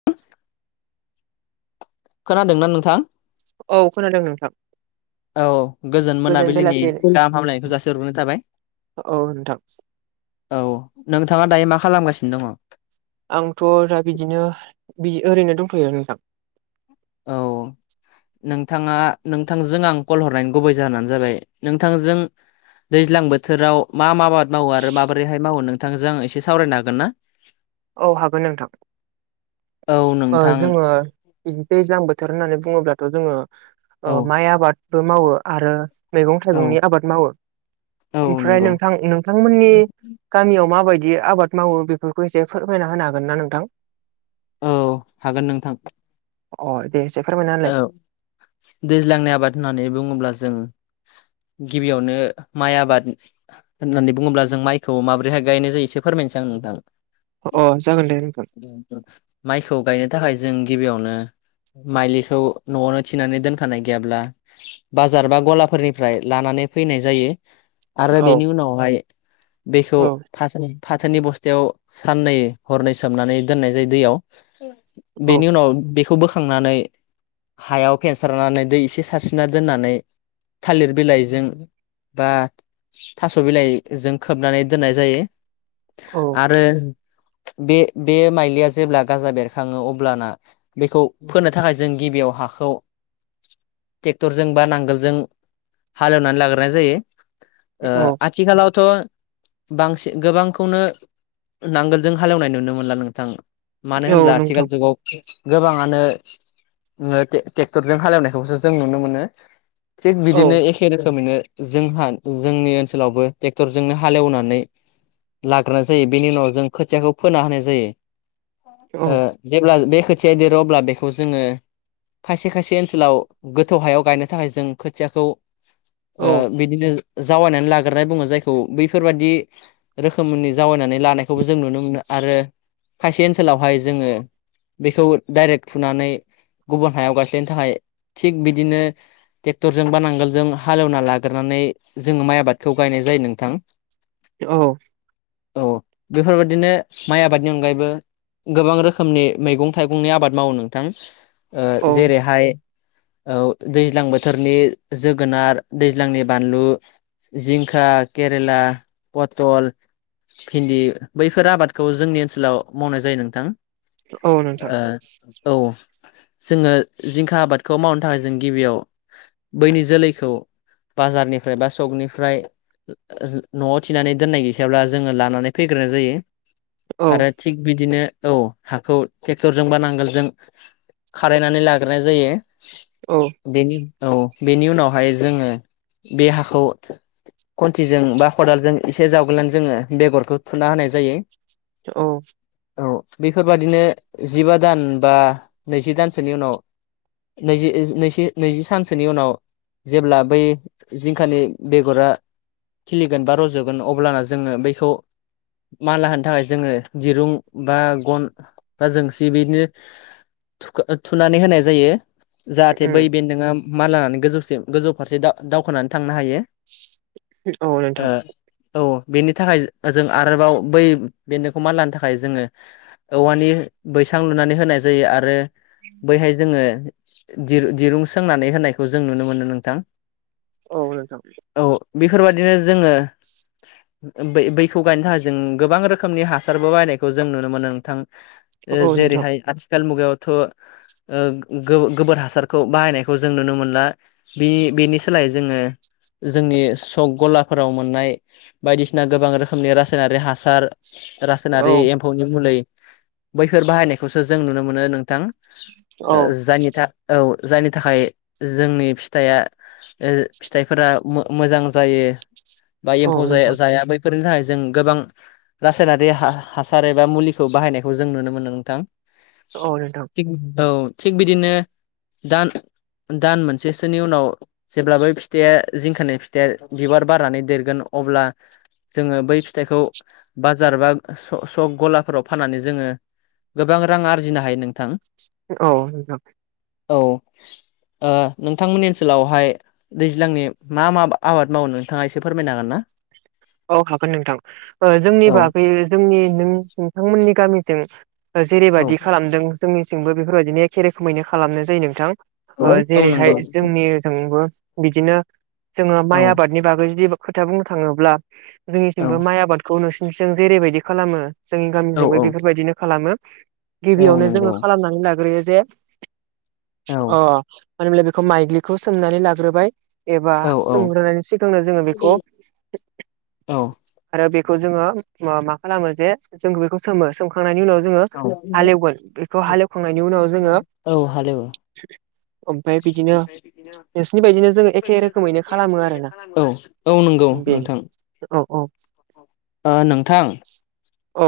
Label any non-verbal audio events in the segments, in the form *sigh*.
*inaudible* खोनादोंना नोंथां? औ खोनादों नोंथां। औ गोजोन मोनाबिलिनि गाहाम हामलायनायखौ जासि हरग्रोनाय थाबाय। औ नोंथां। औ नोंथाङा दायो मा खालामगासिनो दङ? आंथ' दा बिदिनो बि ओरैनो दंथ'यो नोंथां। औ नोंथाङा नोंथांजों आं कल हरनायनि गुबै जाहोनानो जाबाय नोंथांजों दैज्लां बोथोराव मा मा आबाद मावो आरो माबोरैहाय मावो नोंथांजों आं एसे सावरायनो हागोन ना? *inaudible* औ हागोन नोंथां औ ओ नोंथां जोङो बे दैज्लां बोथोर होननानै बुङोब्लाथ' जोङो ओ औ माइ आबादबो मावो आरो मैगं औ थाइगंनि आबाद मावो। औ ओमफ्राय नंगौ नोंथां नोंथांमोननि गामियाव माबायदि आबाद मावो बेफोरखौ एसे फोरमायना होनो हागोन ना नोंथां? औ हागोन नोंथां। अ दे एसे फोरमायना औ होलाय दैज्लांनि आबाद होननानै बुङोब्ला जों गिबियावनो माइ आबाद होननानै बुङोब्ला जों माइखौ माबोरैहाय गायनाय जायो एसे फोरमायनोसै आं नोंथां अ जागोन दे नोंथां माइखौ गायनो थाखाय जों गिबियावनो माइलि खौ न'आवनो थिनानै दोनखानाय गैयाब्ला बाजार बा गलाफोरनिफ्राय लानानै फैनाय जायो। आरो औ बेनि उनावहाय बेखौ औ फाथो-फाथोनि बस्थायाव साननै हरनै सोमनानै दोननाय जायो दैयाव। औ बेनि उनाव बेखौ बोखांनानै हायाव फेनसारनानै दै एसे सारस्रिना दोननानै थालिर बिलाइजों बा थास' बिलाइजों खोबनानै दोननाय जायो। औ। आरो बे-बे माइलिया जेब्ला गाजा बेरखाङो अब्लाना बेखौ फोनो थाखाय जों गिबियाव हाखौ ट्रेक्टरजों बा नांगोलजों हालेवनानै लाग्रोनाय जायो। ओ औ आ थिखालावथ' बांसिन गोबांखौनो नांगोलजों हालेवनाय नुनो मोनला नोंथां मानो औ होनब्ला नोंथां आथिखाल जुगाव गोबाङानो ओ टे-टेक्टरजों हालेवनायखौसो जों नुनो मोनो। थिग औ बिदिनो एख खे रोखोमैनो जोंहा जोंनि ओनसोलावबो टेक्टरजोंनो हालेवनानै लाग्रोनाय जायो बेनि उनाव जों खोथियाखौ फोना होनाय जायो। औ ओ जेब्ला बे खोथिया देरो अब्ला बेखौ जोङो खायसे खायसे ओनसोलाव गोथौ हायाव गायनो थाखाय जों खोथियाखौ औ ओ बि बिदिनो जावायनानै लाग्रोनाय बुङो जायखौ बैफोरबादि रोखोमनि जावायनानै लानायखौबो जों नुनो मोनो आरो खायसे ओनसोलावहाय जोङो बेखौ डाइरेक फुनानै गुबुन हायाव गायस्लायनो थाखाय थिग बिदिनो टेक्टरजों बा नांगोलजों हालेवना लाग्रोनानै जोङो माइ आबादखौ गायनाय जायो नोंथां। *inaudible* औ। औ औ बेफोरबायदिनो माइ आबादनि अनगायैबो गोबां रोखोमनि मैगं थाइगंनि आबाद मावो नोंथां ओ औ जेरैहाय औ दैज्लां बोथोरनि जोगोनार दैज्लांनि बानलु जिंखा केरेला पटल भिन्दि बैफोर आबादखौ जोंनि ओनसोलाव मावनाय जायो नोंथां। औ नोंथां ओ औ। जोङो जिंखा आबादखौ मावनो थाखाय जों गिबियाव बैनि जोलैखौ बाजारनिफ्राय बा सकनिफ्राय न'आव थिनानै दोननाय गैखायाब्ला जोङो लानानै फैग्रोनाय जायो। औ आरो थिग बिदिनो औ हाखौ ट्रेक्टरजों बा नांगोलजों खारायनानै लाग्रोनाय जायो। औ। बेनि औ बेनि उनावहाय जोङो बे हाखौ खन्थिजों बा खदालजों एसे जावगनानै जोङो बेगरखौ थुना होनाय जायो। औ। औ बेफोरबादिनो जिबा दान बा नैजि दानसोनि उनाव नैजि-नैजि-नैजि सानसोनि उनाव जेब्ला बै जिंखानि बेगरा खिलिगोन बा रज'गोन अब्लाना जोङो बैखौ मानला होनो थाखाय जोङो दिरुं बा गन बा जोंसि बिदिनो थुखो-थुनानै होनाय जायो जाहाथे उम बै बेन्दोंङा मानलानानै गोजौसिम गोजौ फारसे दावखोनानै थांनो हायो। औ नोंथां। औ बेनि थाखाय ओ जों आरोबाव बै बेनदोंखौ मानलानो थाखाय जोङो औवानि बैसां लुनानै होनाय जायो आरो बैहाय जोङो दिर दिरुं सोंनानै होनायखौ जों नुनो मोनो नोंथां औ नोंथां औ बेफोरबादिनो जोङो बै बैखौ गायनो थाखाय जों गोबां रोखोमनि हासारबो बायनायखौ जों नुनो मोनो नोंथां औ नोंथां जेरैहाय आथिखाल मुगायाव थ' ओ गोबोर हासारखौ बाहायनायखौ जों नुनो मोनला बि बेनि सोलाय जोङो जोंनि सक गलाफोराव मोननाय बायदिसिना गोबां रोखोमनि रासायनारि हासार औ रासायनारि एम्फौनि मुलै बैफोर बाहायनायखौसो जों नुनो मोनो नोंथां औ जायनि था औ जायनि थाखाय जोंनि फिथाइया ओ फिथाइफोरा मोजां जायो बा औ एम्फौ जाया नोंथां जायाबो फोरनि थाखाय जों गोबां रासायनारि हासार एबा मुलिखौ बाहायनायखौ जों नुनो मोनो नोंथां औ *unintelligible* नोंथां थिग औ थिग बिदिनो दान-दान मोनसेसोनि उनाव जेब्ला‌ बै फिथाइा जिंखानि फिथाइया बिबार बारनानै देरगोन अब्ला जोङो बै फिथाइखौ बाजार बा स' सक गलाफोराव फाननानै जोङो गोबां रां आरजिनो हायो नोंथां औ नोंथां औ ओ नोंथांमोननि ओनसोलावहाय दैज्लांनि मा-मा आबाद मावो नोंथाङा एसे फोरमायनो हागोन ना औ हागोन नोंथां जोंनि औ बागै जोंनि नों नोंथांमोननि गामिथिं जेरैबायदि खालामदों जोंनिसिंबो बेफोरबायदिनो एखे रोखोमैनो खालामनाय जायो नोंथां ओ औ औ जेरैहाय नंगौ जोंनि जोंबो बिदिनो जोङो औ माइ आबादनि बागै जुदि खोथा बुंनो थाङोब्ला औ जोंनिथिंबो माइ आबादखौ नोंसोरनिजों जेरैबायदि खालामो जोंनि औ गामिजोंबो औ बेफोरबायदिनो खालामो औ गिबियावनो नंगौ जोङो खालामनानै लाग्रोयो जे औ अह मानो होनब्ला बेखौ माइग्लिखौ सोमनानै लाग्रोबाय एबा औ सोमग्रोनायनि सिगांनो जोङो बेखौ औ आरो बेखौ जोङो मा-मा खालामो जे जों बेखौ सोमो सोम खांनायनि उनाव जोङो हालेवगोन बेखौ हालेवखांनायनि उनाव जोङो औ हालेवो ओमफाय बिदिनो नोंसिनि बायदिनो जों एखे रोखोमैनो खालामो आरोना औ औ नंगौ नोंथां ओ नोंथां औ-औ-औ।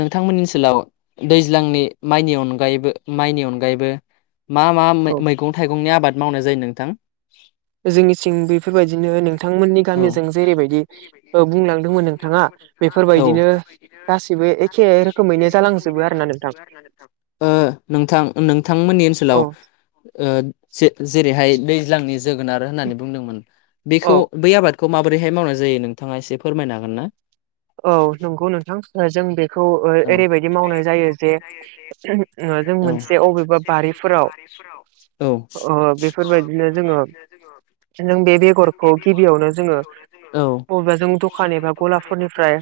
नोंथांमोननि ओनसोलाव। दैज्लांनि माइनि अनगायैबो-माइनि अनगायैबो। मा-मा औ मैगं-थाइगंनि आबाद मावनाय जायो नोंथां। जोंनिथिं बैफोरबायदिनो नोंथांमोननि औ गामिजों जेरैबायदि ओ बुंलांदोंमोन नोंथाङा‌ बेफोरबायदिनो। बेफोरबायदिनो गासिबो एखे गासिबो एखे रोखोमैनो जालांजोबो रोखोमैनो आरोना नोंथां जालांजोबो आरो ना नोंथां। ओ नोंथां नोंथांमोननि ओनसोलाव औ ओ जे जेरैहाय दैज्लांनि जोगोनार होननानै बुंदोंमोन बेखौ औ बै आबादखौ माबोरैहाय मावनाय जायो नोंथाङा एसे फोरमायनो हागोन ना औ नंगौ नोंथां जों बे खौ औ एरैबायदि मावनाय जायो जे जों मोनसे औ अबेबा बारिफोराव औ ओ बेफोरबायदिनो जोङो जों बे बेगरखौ गिबियावनो जोङो औ बबेबा जों दखान एबा गलाफोरनिफ्राय फ्राय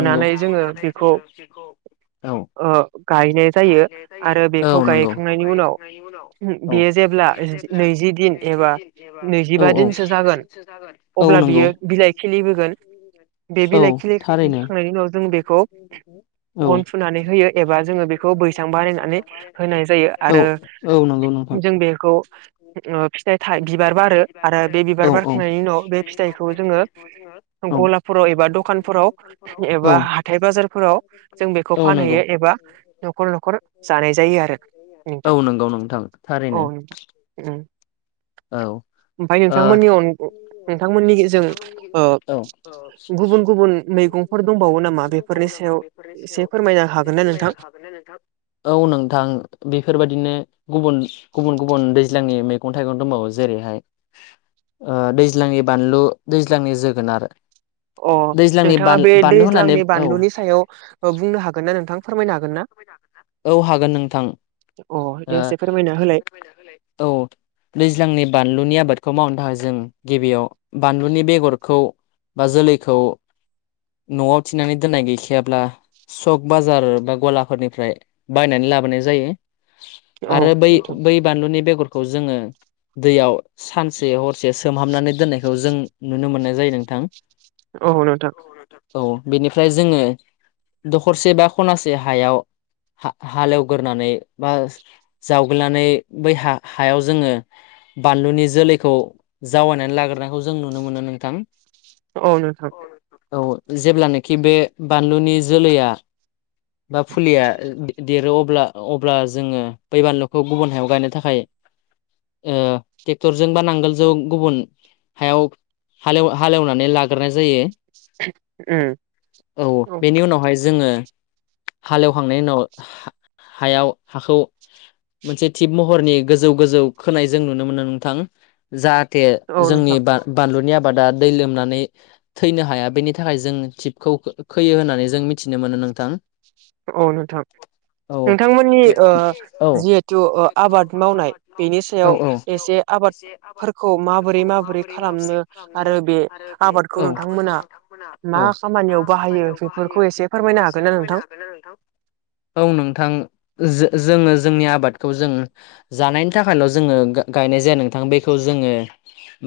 नंगौ जोङो बे जोंङो बेखौ। औ- औ गायनाय जायो गायनाय जायो आरो बेखौ औ नंगौ जों बेखौ गायखांनायनि उनाव गायखांनायनि उनाव। औ बेयो जेब्ला बेयो जेब्ला नैजि दिन एबा नैजिदिन एबा औ नैजिबा - दिनसो नैजिबा जागोन दिनसो जागोन। अब्ला बियो बिलाइ खिलिबोगोन बे औ बिलाइ थारैनो खिलिखांनायनि उनाव जों बेखौ। औ गन थुनानै होयो एबा जोङो बेखौ बैसां बानायनानै होनाय जायो औ आरो। औ नंगौ नोंथां जों बेखौ ओ फिथाइ था बिबार बारो आरो बे औ बिबार औ बारखांनायनि। उनाव बे फिथाइखौ जोङो औ गलाफोराव एबा दखानफोराव औ एबा हा। थाय बाजारफोराव जों बेखौ औ नंगौ फानहैयो एबा न'खर-न'खर जानाय जायो आरो। औ नोंथां नंगौ नोंथां थारैनो। ओम। औ ओ ओमफाय नोंथांमोननि अन नोंथांमोननिजों ओ। औ गुबुन-गुबुन मैगंफोर दंबावो नामा बेफोरनि सायाव एसे फोरमायनो हागोन ना नोंथां? गोन्ना नोंथां औ नोंथां बेफोरबायदिनो गुबुन-गुबुन- गुबुन दैज्लांनि मेग। गं थाइगं। दंबावो जेरैहाय ओ दैज्लांनि बानलु, दैज्लांनि जोगोनार। अ दैज्लांनि नोंथाङा बान बे बानलु होननानै दैज्लांनि औ बानलुनि सायाव बुंनो हागोन ना नोंथां फोरमायनो हा? फोरमायनो हागोनना? औ हागोन नोंथां अ दे ओ एसे फोरमायना होलाय दे फोरमायना होलाय। औ। दैज्लांनि बानलुनि आबादखौ मावनो थाखाय जों गिबियाव बानलुनि बेगरखौ। बा जोलैखौ। न'आव थिनानै दोननाय गैखायाब्ला सक, बाजार बा गला। फोरनिफ्राय बायनानै लाबोनाय जायो औ आरो नोंथां बै- बै। बानलुनि बेगरखौ जोङो। दैयाव सानसे, हरसे सोमहाबनानै दोननायखौ जों नुनो मोननाय जायो नोंथां। औ नोंथां। औ नों थां। औ बेनिफ्राय जोङो दखरसे बा खनासे हायाव। हा-हालेवग्रोनानै बा जावग्लिनानै बै हा- हायाव जोङो। बानलुनि जोलैखौ जावायनानै लाग्रोनायखौ जों नुनो मोनो नोंथां। औ नोंथां। औ जेब्लानोखि बे बानलुनि जोलैया। बा फुलिया। देरो अब्ला -अब्ला जोङो बै बानलुखौ गुबुन हायाव गायनो थाखाय। ओ ट्रेक्टरजों बा नांगोलजों गुबुन। हायाव हालेव- हालेवनानै लाग्रोनाय जायो। ओम। औ बेनि उनावहाय जोङो। हालेवखांनायनि उनाव हा-हायाव हाखौ। मोनसे थिग महरनि गोजौ गोजौ खोनाय जों नुनो मोनो नोंथां। जाहाथे औ जोंनि नोंथां बा-बानलुनि आबादा दै लोमनानै। थैनो हाया बेनि थाखाय जों थिबखौ खो-खोयो होननानै जों मिथिनो मोनो नोंथां। अ नोंथां। औ नोंथांमोननि औ ओ-जिहेथु ओ-आबाद मावनाय बेनि औ सायाव एसे आबादफोरखौ माबोरै माबोरै खालामनो आरो बे आबादखौ औ नोंथांमोना। मा खामानियाव बाहायो बेफोरखौ एसे। बेफोरखौ फोरमायनो एसे हागोन ना नोंथां? फोरमायनो हागोन ना नोंथां? औ नोंथां जो-जोङो जोंनि आबादखौ जों। जानायनि थाखायल' जोङो गायनाय जाया नोंथां बेखौ जोङो।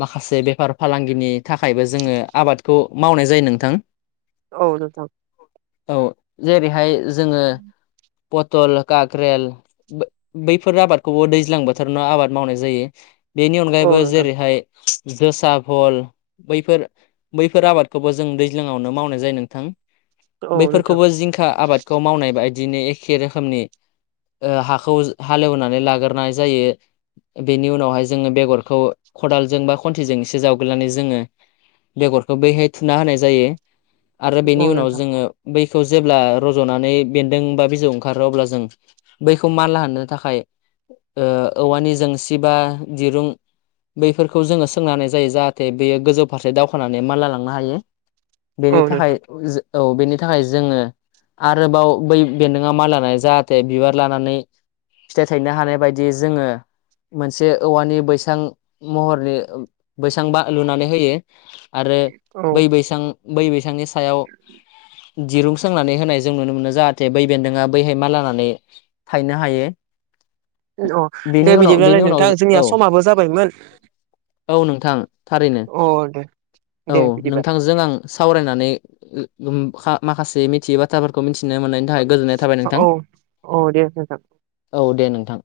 माखासे बेफार फालांगिनि थाखायबो जोङो आबादखौ मावनाय जायो नोंथां। औ नोंथां। औ जेरैहाय जोङो पतल, काक्रेल। बै-बैफोर आबादखौबो दैज्लां बोथोरावनो आबाद मावनाय जायो। बेनि औ अनगायैबो नोंथां जेरैहाय जोसा भल बैफोर। बैफोर आबादखौबो जों दैज्लाङावनो मावनाय जायो नोंथां। औ नोंथां बैफोरखौबो जिं आबादखौ मावनाय बायदिनो एखे रोखोमनि। ओ-हाखौ हालेवनानै लागोरनाय जायो। बेनि उनावहाय जोङो बेगरखौ खदालजों बा खन्थिजों एसे जावग्लिनानै जोङो। बेगरखौ बैहाय थुना होनाय जायो आरो बेनि औ उनाव नोंथां जोङो बैखौ जे अब्ला रज'नानै बेन्दों बा बिजौ ओंखारो अब्ला जों बैखौ मानला होनो थाखाय। ओ-औवानि जोंसि बा दिरुं। बैफोरखौ जोङो सोंनानै जायो जाहाथे बेयो गोजौ फारसे दावखानानै मानला लांनो हायो। बेनि औ थाखाय नोंथां ज-औ बेनि थाखाय जोङो। आरोबाव बै बेन्दोंआ मानलानाय जाहाथे बिबार लानानै फिथाइ थायनो हानाय बायदि जोङो। मोनसे औवानि बैसां महरनि बैसां बा लुनानै होयो। आरो औ बै बैसां बै बैसांनि सायाव दिरुं सो सोंनानै होनाय जों नुनो मोनो जाहाथे बै बेन्दोंआ बैहाय मानलानानै थायनो हायो। अ बेनि दे उनाव बेनि बिदिब्लालाय उनाव नोंथां औ जोंनिया समाबो जाबायमोन। औ नोंथां थारैनो अ दे औ दे बिदिबा नोंथांजों आं सावरायनानै ओ-उम माखासे मिथियै बाथ्राफोरखौ मिथिनो मोननायनि थाखाय गोजोन्नाय औ औ दे नोंथां। औ दे नोंथां।